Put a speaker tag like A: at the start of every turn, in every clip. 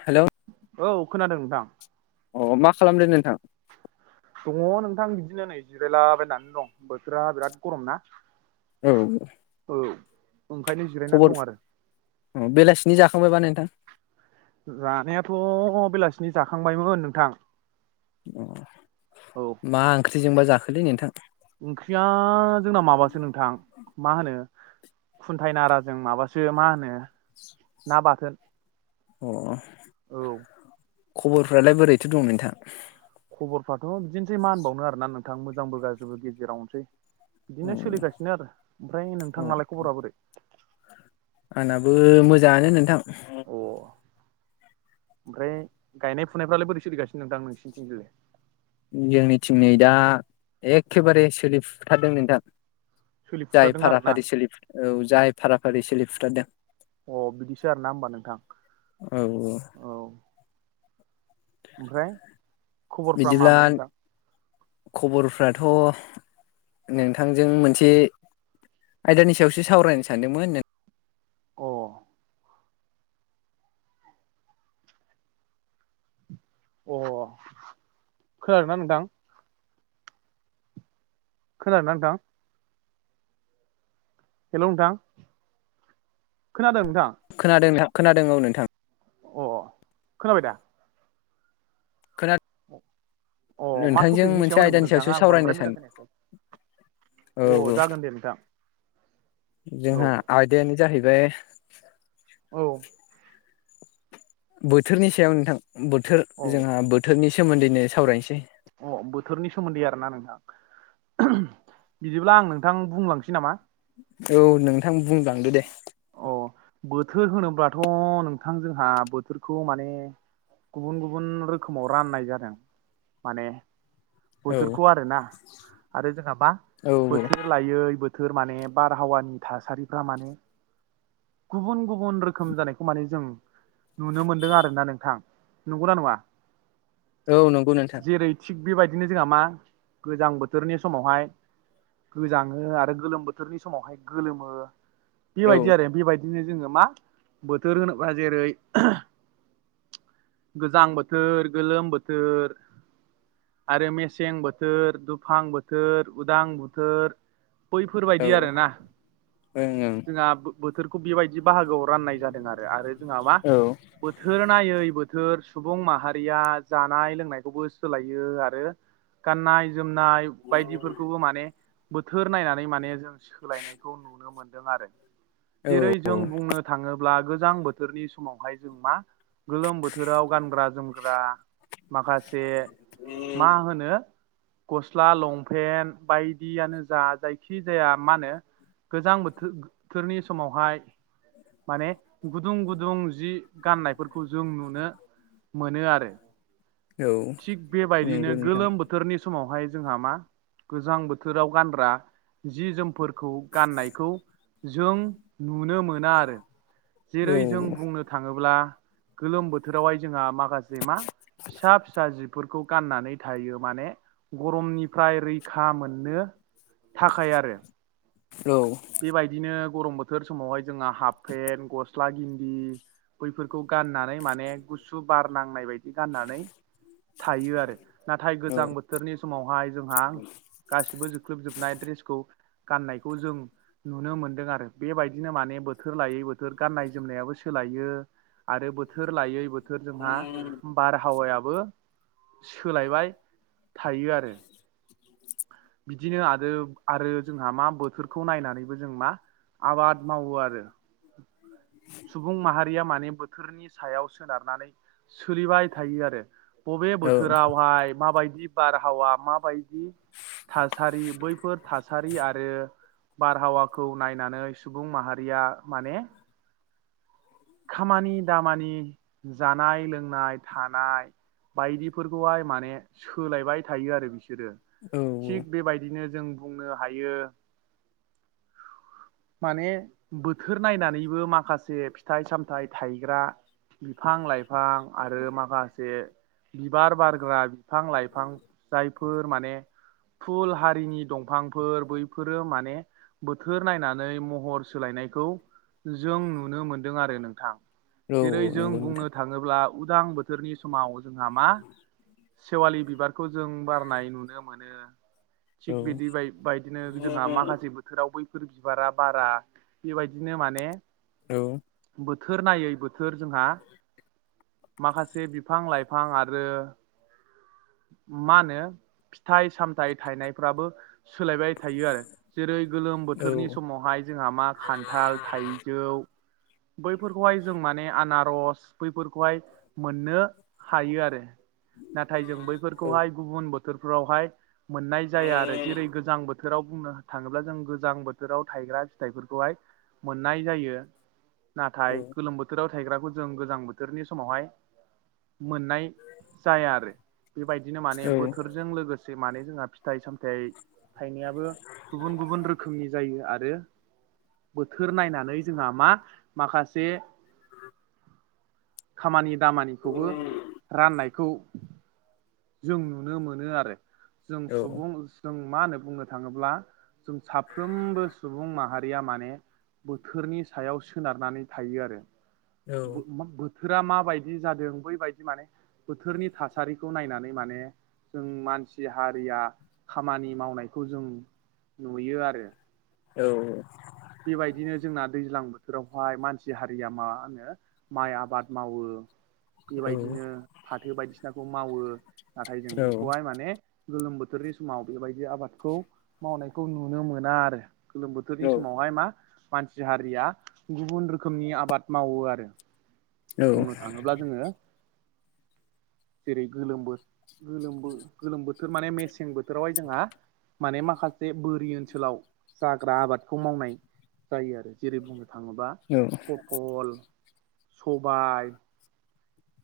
A: हेल'
B: औ खोनादों नोंथां।
A: अ मा खालामदों नोंथां?
B: दङ नोंथां बिदिनो नै जिरायलाबायनानै दं बोथोरा बिराद गरम ना।
A: औ
B: औ ओंखायनो जिरायनानै
A: खबर
B: दं आरो।
A: अ बेलासिनि जाखांबायबा नोंथां?
B: जानायाथ' बेलासिनि जाखांबायमोन नोंथां।
A: अ
B: औ
A: मा ओंख्रिजोंबा जाखोलै नोंथां?
B: ओंख्रिया जोंना माबासो नोंथां मा होनो खुन्थाइ नाराजों माबासो मा होनो ना बाथोन।
A: अ
B: औ
A: [inaudible] खबरफ्रालाय बोरैथो दं नोंथां?
B: खबरफ्राथ' बिदिनोसै मा होनबावनो आरोना नोंथां मोजांबो गाज्रिबो गेजेरावनोसै
A: अ
B: बिदिनो सोलिगासि नो आरो, ओमफ्राय
A: अ
B: नोंथानालाय खबरा बोरै?
A: आंनाबो मोजाङानो नोंथां।
B: अ ओमफ्राय गायनाय फुनायफ्रालाय बोरै सोलिगासिनो नोंथां नोंसिनिथिंजाय?
A: जोंनिथिं नै दा एखेबारे सोलिफुथारदों नोंथां। जाय
B: सोलिफुथारदों आरो ना
A: फाराफारि सोलि फुं औ जाय फाराफारि सोलिफुथारदों।
B: अ बिदिसो आरोना होमबा नोंथां।
A: औ
B: औ ओमफ्राय खबरफ्रा
A: बिदिब्ला
B: मामोन नोंथां
A: खबरफ्राथ' नोंथांजों मोनसे आयदानि सायावसो सावरायनो सानदोंमोन।
B: अ अ खोनादोंना नोंथां? खोनादोंना नोंथां? हेल' नोंथां खोनादों नोंथां?
A: खोनादों नोंथां खोनादों औ नोंथां।
B: अ खोनाबाय दा?
A: खोना
B: अ मा
A: नोंथांजों
B: टपिकनि
A: मोनसे
B: सायाव होनदोंमोन
A: आयदानि सायावसो
B: नोंथाङा आं
A: सावरायनो
B: बांद्राय
A: सान
B: मोजां खोनायाखै?
A: औ
B: अ
A: औ
B: जागोन दे नोंथां। औ
A: जोंहा आयदायानो जाहैबाय
B: औ
A: बोथोरनि सायाव नोंथां बोथोर
B: औ
A: जोंहा बोथोरनि सोमोन्दैनो सावरायनोसै।
B: अ बोथोरनि सोमोन्दै आरोना नोंथां बिदिब्ला आं नोंथां बुंलांसै नामा?
A: औ नोंथां बुंलांदो दे
B: अ बोथोर होनोब्लाथ' नोंथां जोंहा बोथोरखौ माने गुबुन-गुबुन रोखोमाव राननाय जादों माने
A: औ
B: बोथोरखौ आरोना आरो जोंहाबा
A: औ औ
B: बोथोर लायै बोथोर माने बारहावानि थासारिफ्रा माने गुबुन-गुबुन रोखोम जानायखौ माने जों नुनो मोनदों आरोना नोंथां, नंगौना नङा?
A: औ नंगौ नोंथां।
B: जेरै थिग बेबायदिनो जोंहा मा गोजां बोथोरनि समावहाय गोजाङो आरो गोलोम बोथोरनि समावहाय गोलोमो
A: औ
B: बेबायदि आरो बेबायदि बिदिनो जोङो मा बोथोर होनोब्ला जेरै गोजां बोथोर गोलोम बोथोर आरो मेसें बोथोर दुफां बोथोर उदां बोथोर।
A: औ
B: बैफोरबायदि
A: ओं
B: आरोना
A: ओं
B: जोंहा बोथोरखौ बेबायदि बाहागोआव राननाय जादों आरो आरो जोंहा मा
A: औ
B: बोथोर नायै बोथोर सुबुं माहारिया जानाय लोंनायखौबो सोलायो आरो गाननाय-जोमनाय। बायदिफोरखौबो माने बोथोर नायनानै माने जों सोलायनायखौ नुनो मोनदों आरो
A: औ
B: जेरै जों बुंनो थाङोब्ला गोजां बोथोरनि समावहाय जों मा गोलोम बोथोराव गानग्रा-जोमग्रा माखासे मा होनो गस्ला लंपेन्ट बाय दियानो जा जायखि जाया मा होनो गोजां बोथोर-बोथोरनि समावहाय माने गुदुं-गुदुं जि गाननायफोरखौ जों नुनो मोनो आरो।
A: औ।
B: थिग
A: नंगौ
B: बेबायदिनो
A: नोंथां
B: गोलोम बोथोरनि समावहाय जोंहा मा गोजां बोथोराव गानग्रा जि जोमफोरखौ गाननायखौ जों नुनो मोना आरो।
A: औ
B: जेरै जों बुंनो थाङोब्ला गोलोम बोथोरावहाय जोंहा माखसे मा फिसा-फिसा जि फोरखौ गाननानै थायो माने गरमनिफ्राय रैखा मोननो थाखाय आरो।
A: औ।
B: बेबायदिनो गरम बोथोर समावहाय जोंहा हाफ पेन्ट गस्ला गिन्दि बैफोरखौ गाननानै माने गुसु बार नांनाय बायदि गाननानै थायो आरो। नाथाय गोजां बोथोरनि समावहाय जोंहा। गासिबो जोख्लोबजोबनाय ड्रेसखौ गाननायखौ जों नुनो मोन्दों आरो बेबायदिनो माने बोथोर लायै बोथोर गाननाय जोमनायाबो सोलायो आरो बोथोर लायै बो थोर जोंहा बारहावायाबो सोलायबाय थायो आरो बिदिनो आरो आरो जोंहा मा बो थोरखौ नायनानैबो जों मा आबाद मावो आरो सुबुं माहारिया माने बोथोरनि सायाव सोनारनानै सोलिबाय थायो आरो बबे
A: औ
B: बोथोरावहाय माबायदि‌ बारहावा माबायदि थासारि बैफोर थासारि आ दायो बारहावाखौ नायनानै सुबुं माहारिया माने खामानि दामानि जानाय लोंनाय थानाय बायदिफोरखौहाय माने सोलायबाय थायो आरो बिसोरो। थिग बेबायदिनो जों बुंनो हायो। माने बोथोर नायनानैबो माखासे फिथ थाइ सामथाइ थायग्रा बिफां लाइफां आरो माखासे बिबार बारग्रा बिफां लाइफां जायफोर माने फुल हारिनि दंफांफोर बैफोरो माने बोथोर नायनानै महर सोलायनायखौ जों नुनो मोनदों आरो नोंथां।
A: औ
B: जेरै जों
A: नंगौ नोंथां
B: बुंनो थाङोब्ला उदां बोथोरनि समाव जोंहा मा? सेवालि बिबारखौ जों बारनाय नुनो मोनो।
A: औ
B: थिग बिदि बाय बायदिनो जोंहा माखासे बोथोराव बैफोर बिबारा बारा बेबायदिनो माने
A: औ।
B: बोथोर नायै बोथोर जोंहा माखासे बिफां लाइफां आरो मा होनो? फिथाइ सामथाइ थायनायफ्राबो सोलायबाय थायो आरो जेरै गोलोम
A: औ
B: बोथोरनि समावहाय जोंहा मा खान्थाल थाइजौ बैफोरखौहाय जों माने आनारस बैफोरखौहाय मोननो हायो आरो आरो। नाथाय जों
A: औ
B: बैफोरखौहाय गुबुन बोथोरफोरावहाय मोननाय जाया आरो जेरै गोजां बो थोराव बुंनो थाङोब्ला जों गोजां बोथोराव थायग्रा फिथाइफोरखौहाय मोननाय जायो।
A: औ
B: नाथाय गोलोम बो थोराव थायग्राखौ जों गोजां बोथोरनि समावहाय मोननाय जाया आरो। बेबायदिनो माने
A: औ
B: बोथोरजों लोगोसे माने जोंहा फिथाइ सामथाइ थाइनायाबो गुबुन गुबुन रोखोमनि जायो आरो बोथोर नायनानै जोंहा मा माखासे
A: [inaudible]
B: खामानि दामानिखौबो राननायखौ जों नुनो मोनो आरो जों सुबुं जों मा होनो बुंनो थाङोब्ला जों साफ्रोमबो सुबुं माहारिया माने बोथोरनि सायाव सोनारनानै थायो आरो बो मा बो थोरा माबायदि जादों बैबायदि माने बोथोरनि थासारिखौ नायनानै माने जों मानसि हारिया खामानि मावनायखौ जों नुयो आरो।
A: औ।
B: बेबायदिनो जोंना दैज्लां बोथोरावहाय मानसि हारिया मा होनो? माइ आबाद मावो। बेबायदिनो फाथो बायदिसिनाखौ मावो नाथाय जों बेखौहाय माने गोलोम बोथोरनि समाव बेबायदि आबादखौ मावनायखौ नुनो मोना आरो गोलोम बोथोर समावहाय मा मानसि हारिया गुबुन रोखोमनि आबाद मावो आरो। बुंनो थाङोब्ला जोङो जेरै गोलोम बोथ गोलोम बो गोलोम बोथोर माने मेसें बोथोरावहाय जोंहा माने माखासे बोरि ओनसोलाव जाग्रा आबाद खौ मावनाय जायो आरो जेरै बुंनो थाङोबा
A: औ।
B: फथ'ल, सबाय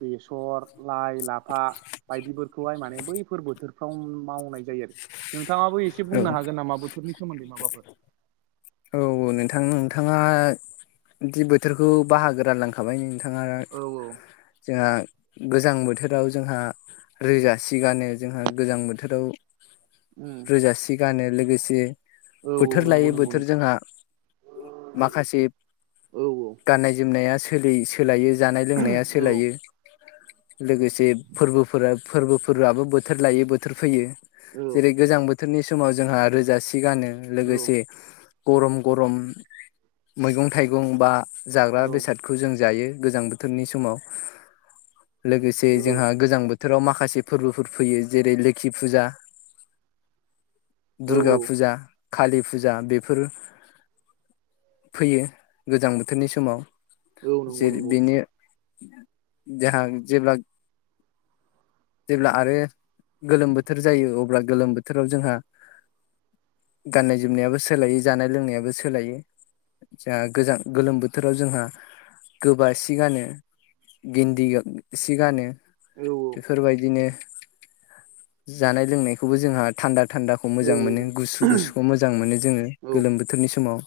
B: बेसर लाइ लाफा बायदिफोरखौहाय माने बैफोर बोथोरफ्राव मावनाय जायो। नोंथाङाबो एसे
A: औ
B: बुंनो हागोन नामा बोथोरनि सोमोन्दै माबाफोर?
A: औ नोंथां नोंथाङा दि बोथोरखौ बाहागो रानलां थाबाय नोंथाङा
B: औ औ
A: जोंहा गोजां बोथोराव जोंहा रोजा सिगानो जोंहा गोजां बोथोराव
B: उम
A: जा सि गानो लोगोसे
B: औ
A: बोथोर
B: नंगौ
A: लायै बोथोर
B: नंगौ
A: थोर
B: नोंथां
A: जोंहा माखासे
B: औ
A: गाननाय जोमनाया सोलि सोलायो जानाय लोंनाया
B: औ
A: सोलायो। लोगोसे फोरबोफोरा फोरबोफोरआबो बोथोर लायै बोथोर फैयो।
B: औ
A: जेरै गोजां बोथोरनि समाव जोंहा रोजासि गानो
B: औ
A: लोगोसे गरम गरम मैगं थाइगं बा जाग्रा बेसाद खौ जों जायो गोजां बोथोरनि समाव लोगोसे
B: औ
A: जोंहा गोजां बोथ थोराव माखासे फोरबोफोर फैयो जेरै लोखि फुजा।
B: औ
A: दुर्गा फुजा कालि फुजा बे फोर फैयो गोजां बोथोरनि समाव।
B: औ नंगौ
A: जे
B: नंगौ
A: बेनि जोंहा जेब्ला जेब्ला आरो गोलोम बोथोर जायो अब्ला गोलोम बोथोराव जोंहा गाननाय जोमनायाबो सोलायो जानाय लोंनायाबो सोलायो। जोंहा गोजां गोलोम बोथोराव जोंहा गोबा सि गानो। गिन्दि सि गानो।
B: औ
A: बेफोरबायदिनो जानाय लोंनायखौबो जोंहा थान्दा थान्दाखौ खौ
B: औ
A: मोजां मोनो गुुसु गुसुखौ मोजां मोनो जोङो
B: औ
A: गोलम बोथोरनि समाव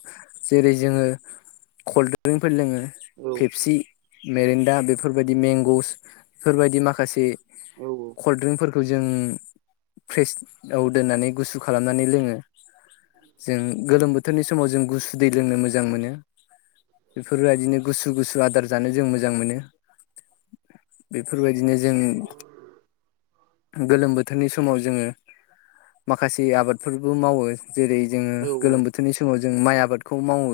A: जेरै जोङो कल्ड ड्रिंकफोर लोङो फेपसि मेरेन्दा बेफोरबायदि मेंग'स बेफोरबायदि माखासे
B: औ
A: कल्ड्रिंकफोर खौ जों फ्रेसआव दोननानै गुसु खालामनानै लोङो। जों गोलोम बोथोरनि समाव जों गुसु दै लोंनो मोजां मोनो। बेफोरबायदिनो गुसु गुसु आदार जानो जों मोजां मोनो। बेफोरबायदिनो जों गोलोम बोथोरनि समाव जोङो माखासे आबादफोरबो मावो जेरै जोङो
B: औ औ
A: गोलोम बोथ थोरनि समाव जों माइ आबादखौ मावो।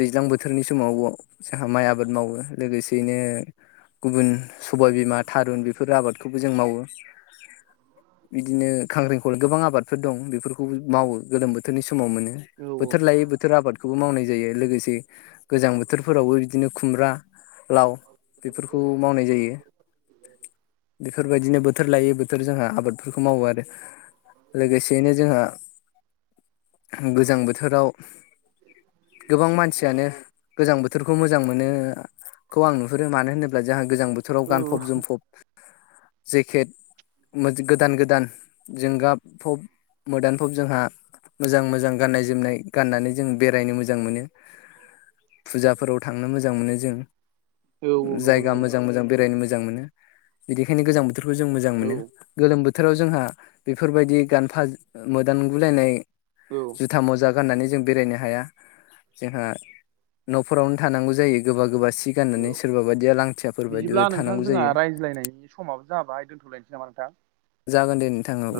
A: दैज्लां बोथोरनि समाव जोंहा माइ आबाद मावो लोगोसेयैनो गुबुन सबाय बिमा थारुन बेफोर आबादखौबो जों मावो। बिदिनो ख्रांख्रिंखल गोबां आबादफोर दं बेफोरखौबो मावो। गोलोम बोथोरनि समाव मोनो बोथोर लायै बोथोर आबाद खौबो मावनाय जायो लोगोसे गोजां बोथोरफोरावबो बिदिनो खुमब्रा लाव बेफोरखौ मावनाय जायो बे बेफोरबायदिनो बोथोर लायै बोथोर जोंहा आबादफोरखौ मावो आरो लोगोसेयैनो जोंहा गोजां बोथोराव गोबां मानसियानो गोजां बोथोरखौ मोजां मोनो। खौ आं नुहुरो मानो होनोब्ला जोंहा गोजां बोथोराव गानफब जोमफब जेकेट मोज गोदान गोदान जोंगा फब मोदानफब जोंहा मोजां मोजां गाननाय जोमनाय गाननानै जों बेरायनो मोजां मोनो। फुजाफोराव थांनो मोजां मोनो जों
B: नंगौ
A: जायगा
B: नंगौ नोंथां
A: मोजां मोजां बेरायनो मोजां मोजां मोनो बिनिखायनो गोजां बोथोरखौ जों मोजां
B: औ
A: मोनो। गोलोम बोथोराव जोंहा बेफोरबायदि गानफा मोदानगुलायनाय
B: औ
A: जुथा मजा गाननानै जों बेरायनो हाया। जोंहा न'फोरावनो थानांगौ जायो गोबा गोबा सि गाननानै
B: औ
A: सोरबा बायदिया लांथियाफोर
B: बिदिब्ला
A: बायदिबो
B: नोंथां
A: थानांगौ जायो।
B: [unintelligible] समाबो जाबाय दोनथ'लायनोसै नामा नोंथां?
A: जागोन दे नोंथां औ।